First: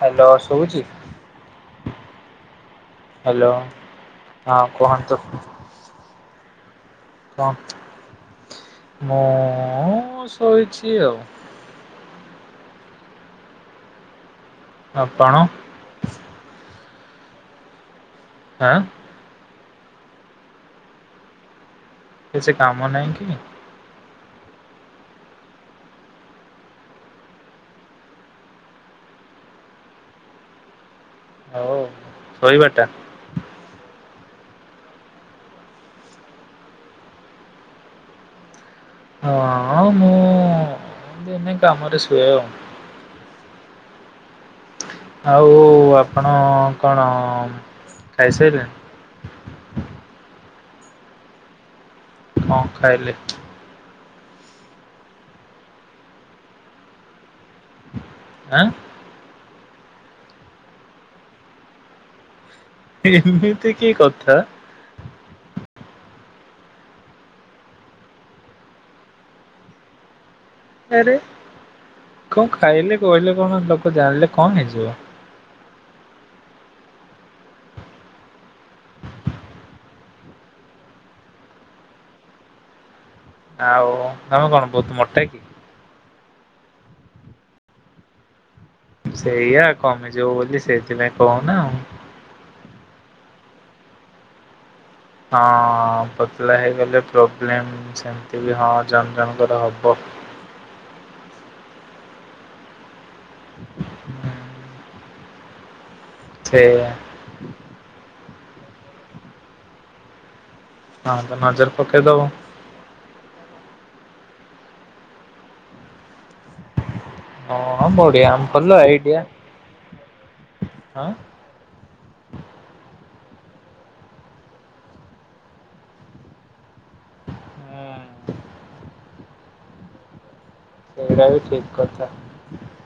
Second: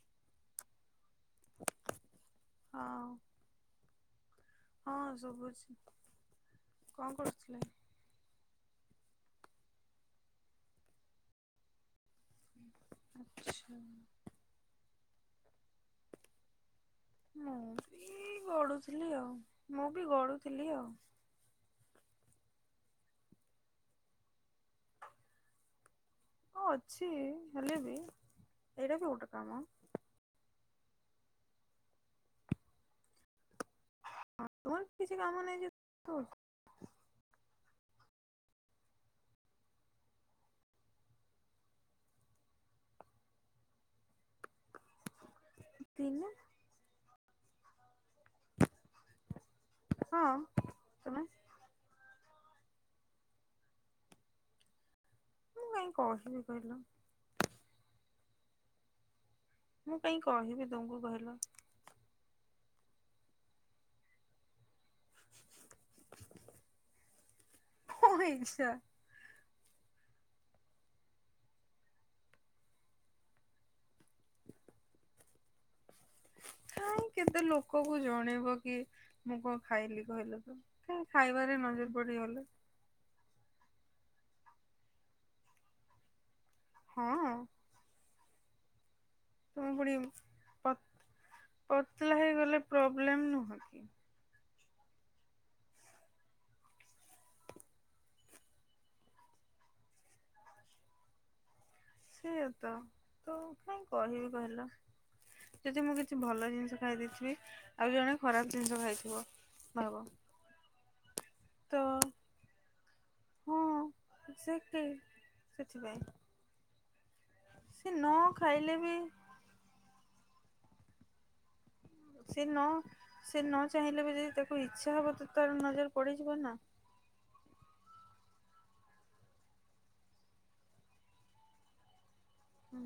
Hello ଶୁଭୁଛି? ହଁ। Hello ହଁ କୁହନ୍ତୁ। କଣ ମୁଁ ଶୋଇଛି ଆଉ ହୁଁ। ଆପଣ? ମୁଁ ବି ଆଁ ଗଢୁଥିଲି ଆଉ ମୁଁ ବି ଗଢୁଥିଲି ଆଉ। କିଛି କାମ ନାଇଁ କି? ହଁ ଅଛି ହେଲେ ବି ଏଇଟା ବି ଗୋଟେ କାମ। ହଉ ଶୋଇବା ଟା। ତୋର କିଛି କାମ ନାଇଁ ଯେ ହଁ ମୁଁ ଦିନେ କାମରେ ଶୁଏ ଆଉ। ଆଉ ଦିନେ ଆପଣ କଣ ଖାଇସାରିଲେଣି। ହଁ ତମେ। କଣ ଖାଇଲେ? ମୁଁ କାହିଁ କହିବି କହିଲ। ଆଁ ମୁଁ କାଇଁ କହିବି ତୁମକୁ କହିଲ। ଏମିତି କି କଥା। ମୋ ଇଛା। ଆରେ କାଇଁ କେତେ ଲୋକ କୁ ଜଣେଇବ କି। ମୁଁ କଣ ଖାଇଲି କହିଲ ତ କା ଖାଇବାରେ ନଜର ପଡିଗଲେ। ଆଉ ତମେ କଣ ବହୁତ ମୋଟା କି। ହଁ। ସେଇଆ ତୁମେ କମି ଯିବ ବୋଲି ପୁଣି ସେଇଥିପାଇଁ କହୁନା ଆଉ। ପତଲା ହେଇଗଲେ ପ୍ରୋବ୍ଲେମ୍ ନୁହଁ କି। ହଁ ପତଲା ହେଇଗଲେ ପ୍ରୋବ୍ଲେମ୍ ସେମତି ବି ହଁ ଜଣ ଜଣଙ୍କର ହବ। ସେୟା ତ ମୁଁ କାଇଁ କହିବି କହିଲ। ଯଦି ମୁଁ କିଛି ଭଲ ସେ ଜିନିଷ ଖାଇ ଦେଇଥିବି। ଆଉ ଜଣେ ଖରାପ ଜିନିଷ ଖାଇଥିବ ଭାବ। ହଁ ତ ନଜର ପକେଇଦବ। ହଁ ସେକେ ସେଥିପାଇଁ। ସେ ହଁ ନ ବଢିଆ ଆମ ଖାଇଲେ ଭଲ ବି ଆଇଡିଆ ହାଁ। ସେ ନ ସେ ନ ଚାହିଁଲେ ବି ଯଦି ତାକୁ ଇଚ୍ଛା ହବ ତ ତାର ନଜର ପଡିଯିବ ନା। ହୁଁ ସେଇଟା ବି ଠିକ୍ କଥା। ହୁଁ।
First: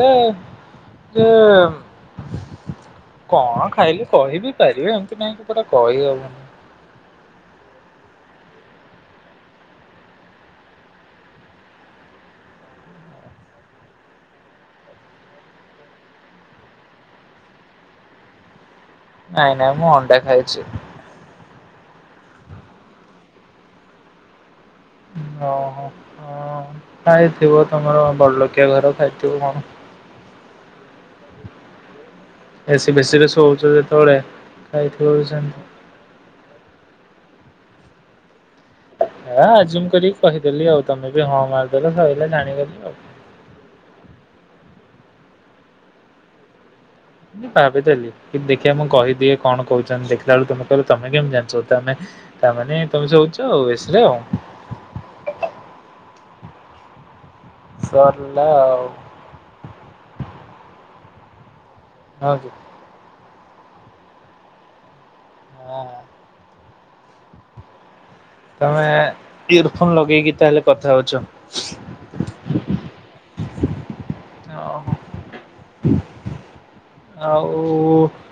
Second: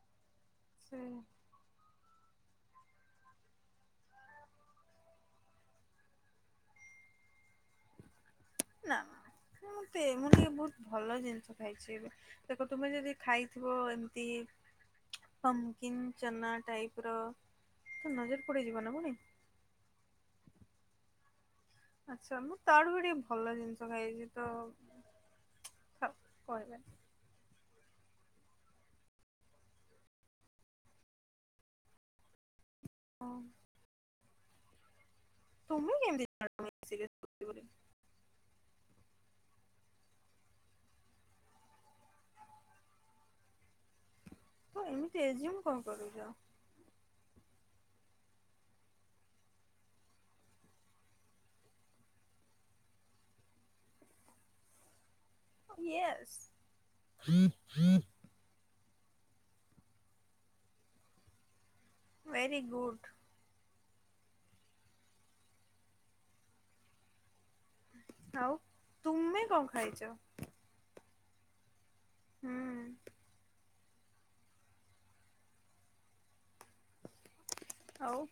ହେଲେ ସେ ଯେ କଣ ଖାଇଲେ କହିିବି ପାରିବେ ଏମିତି ନାହିଁ ପୁରା କହିହବନି। ନା ନା ମତେ ମୁଁ ଟିକେ ବହୁତ ଭଲ ଜିନିଷ ଖାଇଛି ଏବେ। ଦେଖ ତୁମେ ଯଦି ଖାଇଥିବ ଏମିତି। ପମ୍କିନ୍ ଚନା ଟାଇପ୍ ର ତ ନଜର ପଡିଯିବ ନା ପୁଣି। ନାଇଁ ନାଇଁ ମୁଁ ଅଣ୍ଡା ଖାଇଛି। ଆଚ୍ଛା ମୁଁ ତାଠୁ ବି ଟିକେ ଭଲ ଜିନିଷ ଖାଇଛି ତ। ଓହୋ ଥାଉ ହଁ କହିବାନି ଖାଇଥିବ ତମର ବଡଲୋକିଆ ଘର ଖାଇଥିବ କଣ। ଏ ସି ଫେସିରେ ହଁ ଶୋଉଛ ଯେତବେଳେ ଖାଇଥିବ ବି ସେମ ତମେ କେମିତି ଜାଣିଲ ମୁଁ ଏ ସିରେ ହେ ଆଜୁମ କରିକି କହିଦେଲି ଆଉ ତମେ ବି ହଁ ମାରିଦେଲ ସଇଲା ଜାଣିଗଲି ଆଉ। ତ ଏମିତି ଏଯ୍ୟୁମ୍ କଣ କରୁଛ? ଭାବିଦେଲି କି ଦେଖିବା ମୁଁ କହିଦିଏ କଣ କହୁଛନ୍ତି ଦେଖିଲା ବେଳୁକୁ ତୁମେ କହିଲ ତମେ କେମତି ଜାଣିଛ ତମେ। ତାମାନେ ତମେ ଶୋଉଛ ଆଉ ଏ ସିରେ ଆଉ। ୟେସ୍। ସରିଲା ଆଉ। ହଁ କି। Very good. ହଁ। ଆଉ ତମେ ତୁମେ କଣ ଇୟର ଫୋନ ଖାଇଛ ଲଗେଇକି ତାହେଲେ କଥା ହଉଛ? ହୁଁ। ଓହୋ ଆଉ ଆଉ।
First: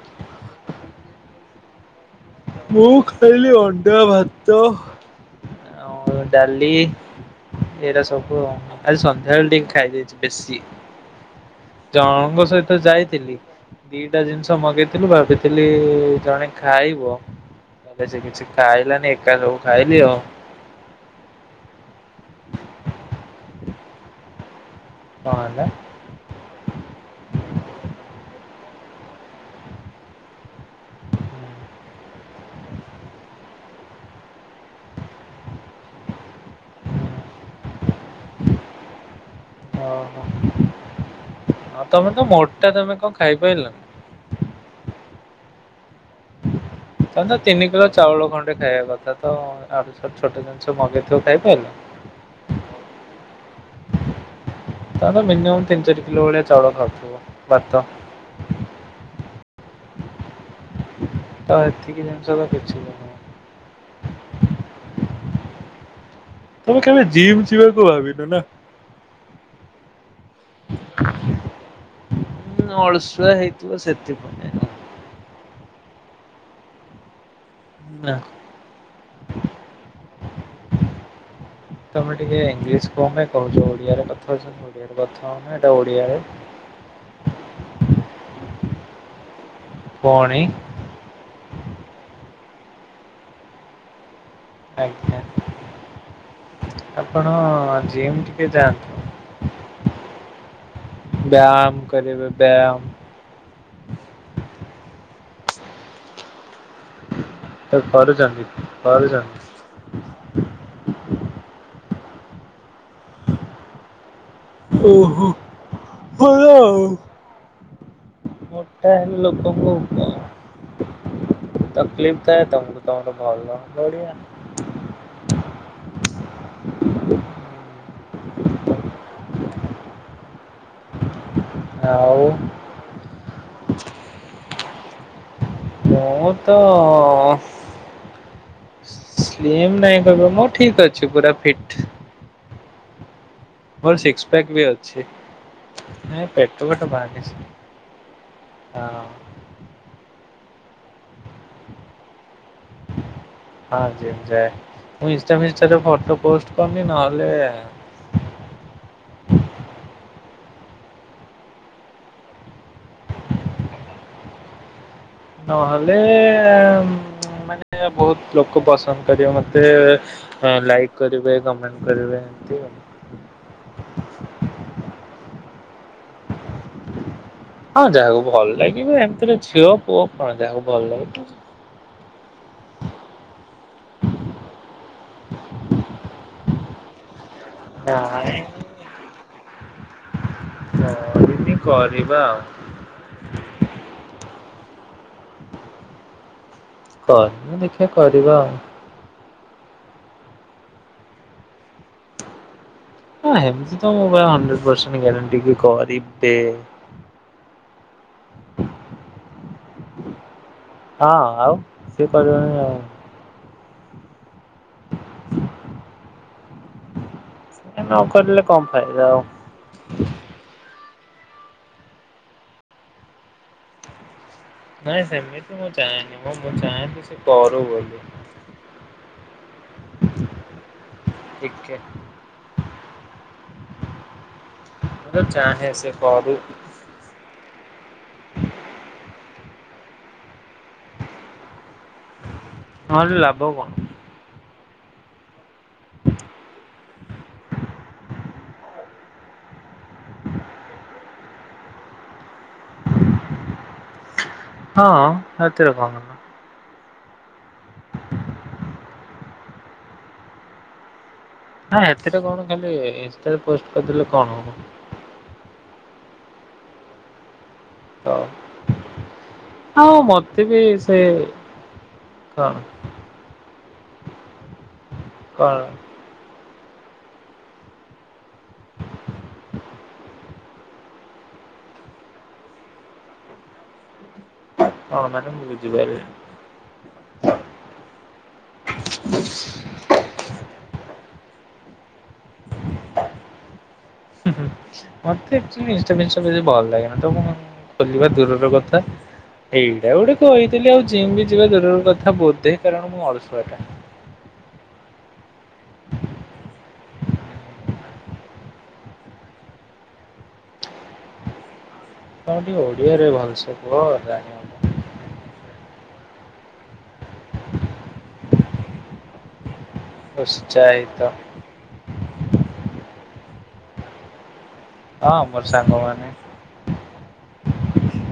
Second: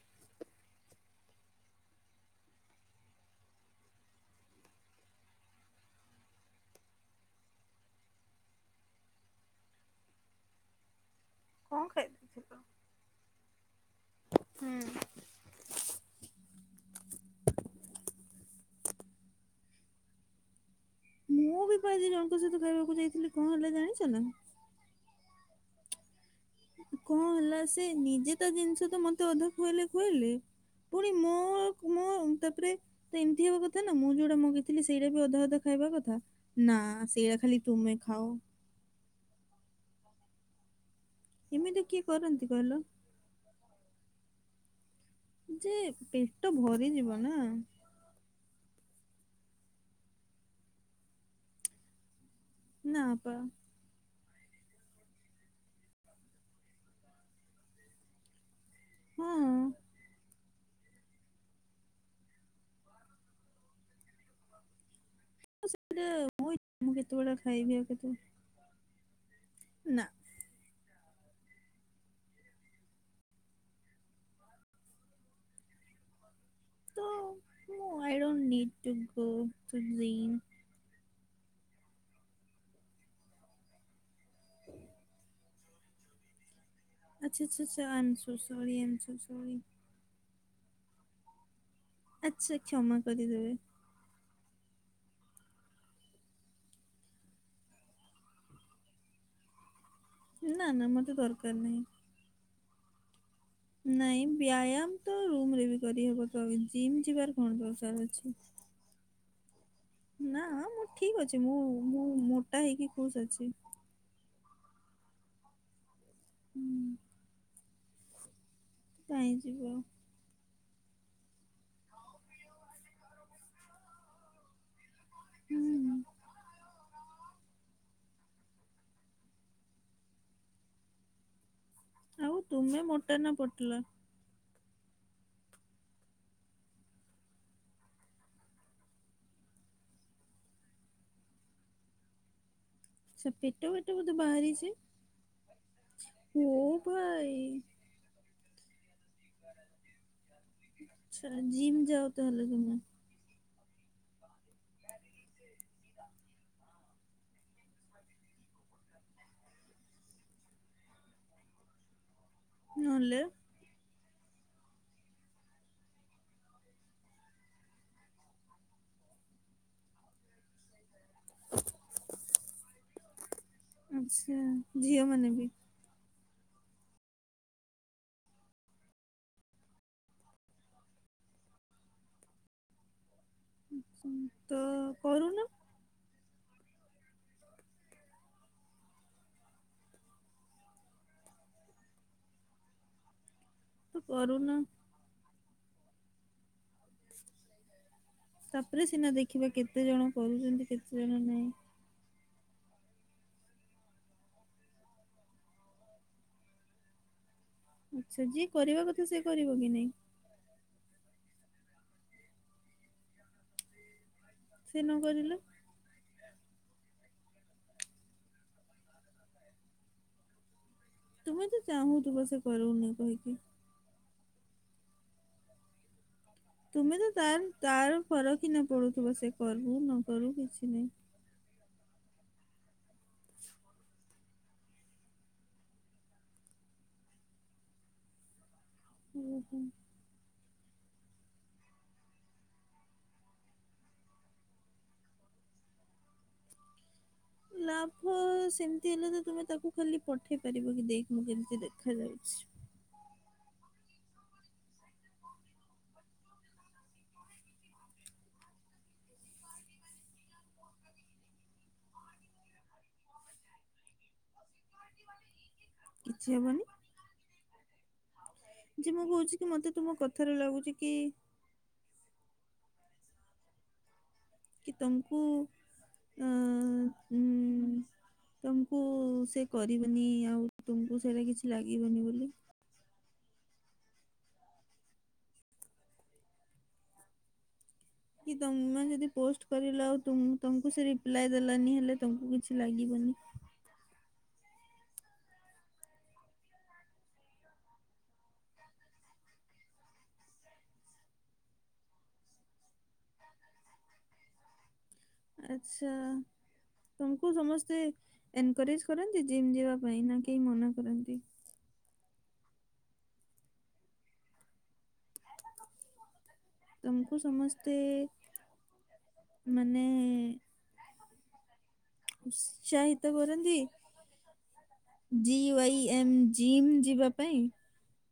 ମୁଁ ଖାଇଲି ଅଣ୍ଡା, ଭାତ। ଆଉ ଡାଲି। ଏଇରା ସବୁ ଆଉ ଆଜି ସନ୍ଧ୍ୟାବେଳେ ଟିକେ ଖାଇ ଦେଇଛି ବେଶୀ। କଣ ଜଣଙ୍କ ଖାଇଥିଲ ସହିତ ଯାଇଥିଲି ଦିଟା ଜିନିଷ ହୁଁ ମଗେଇଥିଲୁ ଭାବି ଥିଲି ଜଣେ ଖାଇବ ତାପରେ ସେ କିଛି ଖାଇଲାନି ଏକା ସବୁ ଖାଇଲି ଆଉ। ମୁଁ ବି କ ଆଜି ଜଣଙ୍କ ସହିତ ଖାଇବାକୁ ଯାଇଥିଲି କଣ ହେଲା ଜାଣିଛ ନା? କଣ ହେଲା? କଣ ହେଲା ସେ ନିଜେ ତା ଜିନିଷ ତ ମତେ ଅଧା ଖୁଏଇଲେ ଖୁଏଇଲେ। ପୁଣି ମୋ କ ମୋ ତାପରେ। ତ ଏମିତି ହବା କଥା ନା ମୁଁ ଯୋଉଟା ମଗେଇଥିଲି ସେଇଟା ବି ଅଧା ଅଧା ଖାଇବା କଥା। ନା ସେଇଟା ଖାଲି ତୁମେ ଖାଅ। ଓହୋ ଏମିତି ଆଉ କିଏ ତମେ ତ କରନ୍ତି ମୋଟା କହିଲ ତମେ କଣ ଖାଇପାଇଲ? ଯେ ପି ତମେ ତ ତିନି କିଲୋ ଚାଉଳ ଖଣ୍ଡେ ଖାଇବା କ ତ ଆଡେ ଛୋ-ଛୋଟ ଜିନିଷ ମଗେଇଥିବ ଖାଇପାଇଲ? ନା ପା। ତମେ ତ ମିନିମମ ତିନ ଚାରି କିଲୋ ଭଳିଆ ଚାଉଳ ଖାଉଥିବ ଭାତ। ହଁ। ତ ଏତିକି ଜିନିଷ ତ କିଛି ନୁହ। ମୁଁ ସେଇଟା ମୁଁ ତମେ ମୁଁ କେବେ କେତେବେଳେ ଜିମ୍ ଖାଇନି ଯିବାକୁ ଇଏ ଭାବିନ ନା? କରୁଥିନି ନା। [unintelligible] [inaudible] ଅଳସୁଆ ହେଇଥିବ ସେଥିପାଇଁ। ତ ମୁଁ ଆ ନା। I don't need to go to dream. ତମେ ଟିକେ ଇଙ୍ଗଲିଶ କଣ ପାଇଁ କହୁଛ ଓଡିଆରେ କ କଥା ହଉଚ ଓଡିଆରେ କଥା ହଉନ ଏଟା ଓଡିଆରେ। ଆଚ୍ଛା ଆଚ୍ଛା ଆଚ୍ଛା ଆମ ସୋ ସରୀ ଆମ ସୋ ସରି। ପୁଣି। ଆଚ୍ଛା କ୍ଷମା କରିଦେବେ। ଆଜ୍ଞା ଆପଣ ଜୀମ ଟିକେ ଯାଆନ୍ତୁ। ନା ନା ମ ବ୍ୟାୟାମ କରିବେ ବ୍ୟାୟାମ। ନାଇଁ ବ୍ୟାୟାମ ତ ରୁମ ରେ ବି କରିହେବ ତ ଜିମ୍ ଯିବାର କଣ ଦରକାର ଅଛି? କରୁଛ। ନା ମୁଁ ଠିକ ଅଛି ମୁଁ ମୁଁ ମୋଟା ହେଇକି ଖୁସ୍ ଅଛି। ଓହୋ ଭଲ ଆଉ। ହୁଁ ମୋଟା ହେଲେ କାହିଁ ଯିବ ଲୋକଙ୍କ ଉପ ତକଲିଫ ଥାଏ ତମକୁ ତମର ଭଲ [unintelligible] ହୁଁ ହୁଁ। ଆଉ ତୁମେ ମୋଟା ନା ପତଲା? ମୁଁ ତ ସ୍ଲିମ୍ ନାଇଁ କହିବ ମୁଁ ଠିକ ଅଛି ପୁରା ଫିଟ୍। ଆଚ୍ଛା ପେଟ ଫେଟ ମୋର ବୋଧେ ସିକ୍ସ ପ୍ୟାକ୍ ବି ବାହାରିଛି? ଅଛି। ନାଇଁ ଓ ପେଟ ଫେଟ ଭାଇ ବାହାରିଛି ହଁ। ଆଚ୍ଛା। ଜିମ୍ ଯାଅ ତାହେଲେ ତୁମେ? ହଁ ଜିମ୍ ଯାଏ। ମୁଁ ଇନ୍ଷ୍ଟା ଫିଷ୍ଟାରେ ଫଟୋ ପୋଷ୍ଟ କରୁନି ନହଲେ ନହେଲେ ନହେଲେ ମାନେ ବହୁତ ଲୋକ ପସନ୍ଦ କରିବେ ମତେ ଲାଇକ କରିବେ, କମେଣ୍ଟ କରିବେ, ଏମତି ଆଉ। ଆଚ୍ଛା। ଝିଅ ମାନେ ବି? ହଁ ଯାହାକୁ ଭଲ ଲାଗିବ, ଏମତିରେ ଝିଅ ପୁଅ କଣ ଯାହାକୁ ଭଲ ଲାଗିବ। ଆଚ୍ଛା। ତ କରୁନ। ନାଇଁ କରିନି, କରିବା ଆଉ। ତ କରୁନ। କରୁନି ଦେଖିବା କରିବା ଆଉ। ତାପରେ ସିନା ଦେଖିବା କେତେ ଜଣ କରୁଛନ୍ତି କେତେ ଜଣ ନାହିଁ? ହଁ ଏମତି ତ ମୋ ପାଇଁ ହଣ୍ଡ୍ରେଡ ପରସେଣ୍ଟ ଗ୍ୟାରେଣ୍ଟି ବି କରିବେ। ଆଚ୍ଛା। ଯିଏ କରିବା କଥା ସିଏ କରିବ କି ନାଇଁ? ହଁ ଆଉ। ସିଏ କରିବନି ଆଉ ସିଏ ନକରିଲେ? [unintelligible] ସିଏ ନକରିଲେ କଣ ଫାଇଦା ଆଉ। ତୁମେ ତ ଚାହୁଁଥିବ ସେ କରଉନି କହିକି। ନାଇଁ ସେମିତି ମିତି ମୁଁ ଚାହେଁନି। ମୁଁ ମୁଁ ଚାହେଁ ତୁମେ କି ତ ସେ ତାର କରୁ ତାର ବୋଲି ଫରକ ହି ନ ପଡୁଥିବ ସେ କରିବୁ ନ କରିବୁ କିଛି ନାହିଁ। ଦେଖିଆ। ହ ମୁଁ ତ ଚାହେଁ ସେ କରୁ। ଉଁ ହୁଁ। ହଁ ରେ ଲାଭ କଣ? ଲାଭ ସେମତି ହେଲେ ତୁମେ ତାକୁ ଖାଲି ପଠେଇ ପାରିବ କି, ଦେଖ ମୁଁ କେମତି ଦେଖାଯାଉଛି? ହଁ, ସେଥିରେ କଣ? ନା ହେଥିରେ କଣ ଖାଲି ଇନଷ୍ଟାରେ ପୋଷ୍ଟ କରିଦେଲେ କଣ ହବ? କିଛି ହବନି। ତ ଯେ ମୁଁ କହୁଛି କି ମତେ ତୁମ ଆଉ କଥାରୁ ମତେ ବି ଲାଗୁଛି କି ସେ କଣ? କି ତମକୁ କଣ ଅ ଉଁ [unintelligible] ତମକୁ ସେ କରିବନି ଆଉ ତୁମକୁ ସେଇଟା କିଛି ଲାଗିବନି ବୋଲି। ହଁ ମ୍ୟାଡ଼ାମ, ମୁଁ ବୁଝିପାଇଲିନି। କି ତମେ ଯଦି ପୋଷ୍ଟ କରିଲ ଆଉ ତୁ ତମକୁ ସେ ରିପ୍ଲାଏ ଦେଲାନି ହେଲେ ତମକୁ କିଛି ଲାଗିବନି? ହୁଁ ହୁଁ। ମୋତେ ଆକଚୁଆଲି ଇନଷ୍ଟା ଫିନିଷ୍ଟା ଟା ବେଶୀ ଭଲ ଲାଗେନା ତ ମୁ ଖୋଲିବା ଦୂରର କଥା ଏଇଟା ଗୋଟେ କହିଦେଲି ଆଉ ଯିମ ବି ଯିବା ଦୂରର କଥା ବୋଧେ କାରଣ ମୁଁ ଅଳସୁଆଟା। ଆଛା। ତମକୁ ସମସ୍ତେ ଏନକରେଜ କରନ୍ତି ଜିମ୍ ଯିବା ପାଇଁ ନା କେହି ମନା କରନ୍ତି? ତମେ ଟିକେ ଓଡ଼ିଆରେ ଭଲସେ କୁହ ଜାଣି ତମକୁ ସମସ୍ତେ ମାନେ ଉତ୍ସାହିତ। ଚାହିତ୍ କରନ୍ତି? ହଁ ମୋର ଜିୱାଇ ସାଙ୍ଗମାନେ ଏମ ଜିମ୍ ଯିବା ପାଇଁ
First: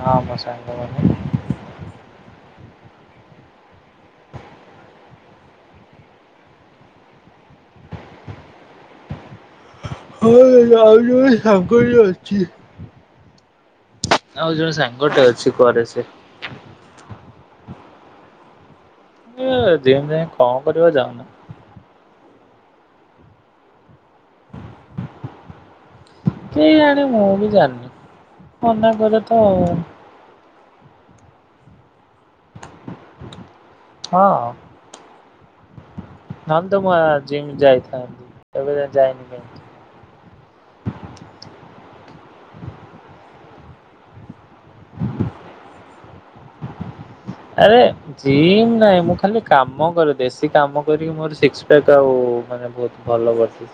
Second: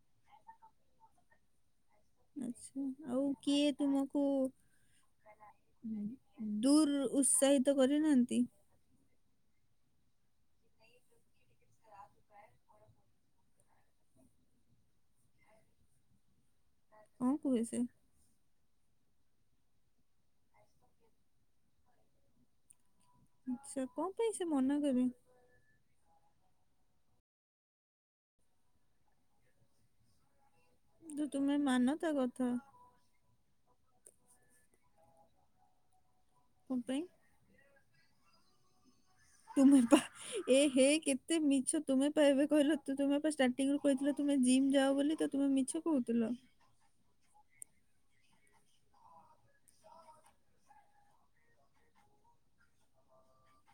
ହଁ ମୋ ସାଙ୍ଗମାନେ। ଆଛା ଆଉ କିଏ ତୁମକୁ ଦୂର ଉତ୍ସାହିତ କରିନାହାନ୍ତି। ହଁ ଆଉ ଯ ସାଙ୍ଗରେ ଅଛି। ଆଉ ଗୋଟେ ସାଙ୍ଗଟେ ଅଛି କରେ ସେ କଣ କୁହେ ସେ? ଯେଁ ଜିମ୍ ଯାଇଙ୍କି କଣ କରିବ ଯାଉନ ଆଚ୍ଛା କଣ ପାଇଁ ସେ ମନା କରେ? କେଜାଣି ମୁଁ ବି ଜାଣିନି ମନା କରେ ତ ଆଉ। ତ ତୁମେ ମାନ ତା କଥା? ହଁ। ନହେଲେ କଣ ତ ମୁଁ ଆ ପାଇଁ? ଜିମ୍ ଯାଇଥାନ୍ତି ଏବେ ଯାଇନି କାହିଁ ତୁମେ ପା ଏ ହେ କେତେ ମିଛ ତୁମେ ପା ଏବେ କହିଲ ତ ତୁମେ ପା ଷ୍ଟାର୍ଟିଂରୁ କହିଥିଲ ତୁମେ ଜିମ୍ ଯାଅ ବୋଲି କେ ତୁମେ ମିଛ କହୁଥିଲ? ଆରେ ଜିମ୍ ନାଇଁ ମୁଁ ଖାଲି କାମ କରେ ଦେଶୀ କାମ କରିକି ମୋର ସିକସ ପ୍ୟାକ୍ ଆଉ ମାନେ ବହୁତ ଭଲ କରିଛି।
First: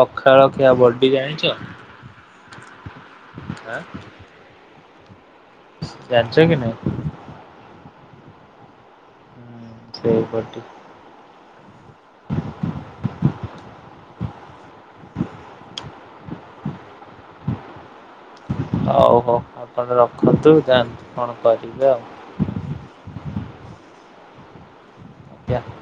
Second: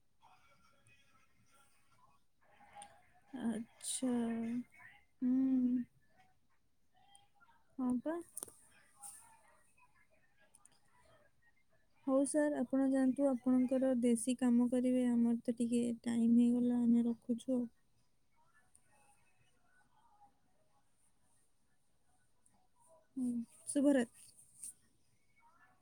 ପଖାଳ ଖିଆ ବଡି ଜାଣିଛ? ଆଁ ଆଚ୍ଛା ହୁଁ। ଜାଣିଛ କି ନାହିଁ? ହଁ ପା। ସେଇ ପଟି ହଉ ସାର୍ ଆପଣ ଯାଆନ୍ତୁ ଆପଣଙ୍କର ଦେଶୀ କାମ କରିବେ ଆମର ତ ଟିକେ ଟାଇମ୍ ହେଇଗଲା ଆମେ ରଖୁଛୁ ଆଉ। ହଉ ହଉ ଆପଣ ରଖନ୍ତୁ ଯାନ୍ତୁ କଣ କରିବେ ଆଉ। ହୁଁ ଶୁଭରାତ୍ରି। ଜ୍ଞା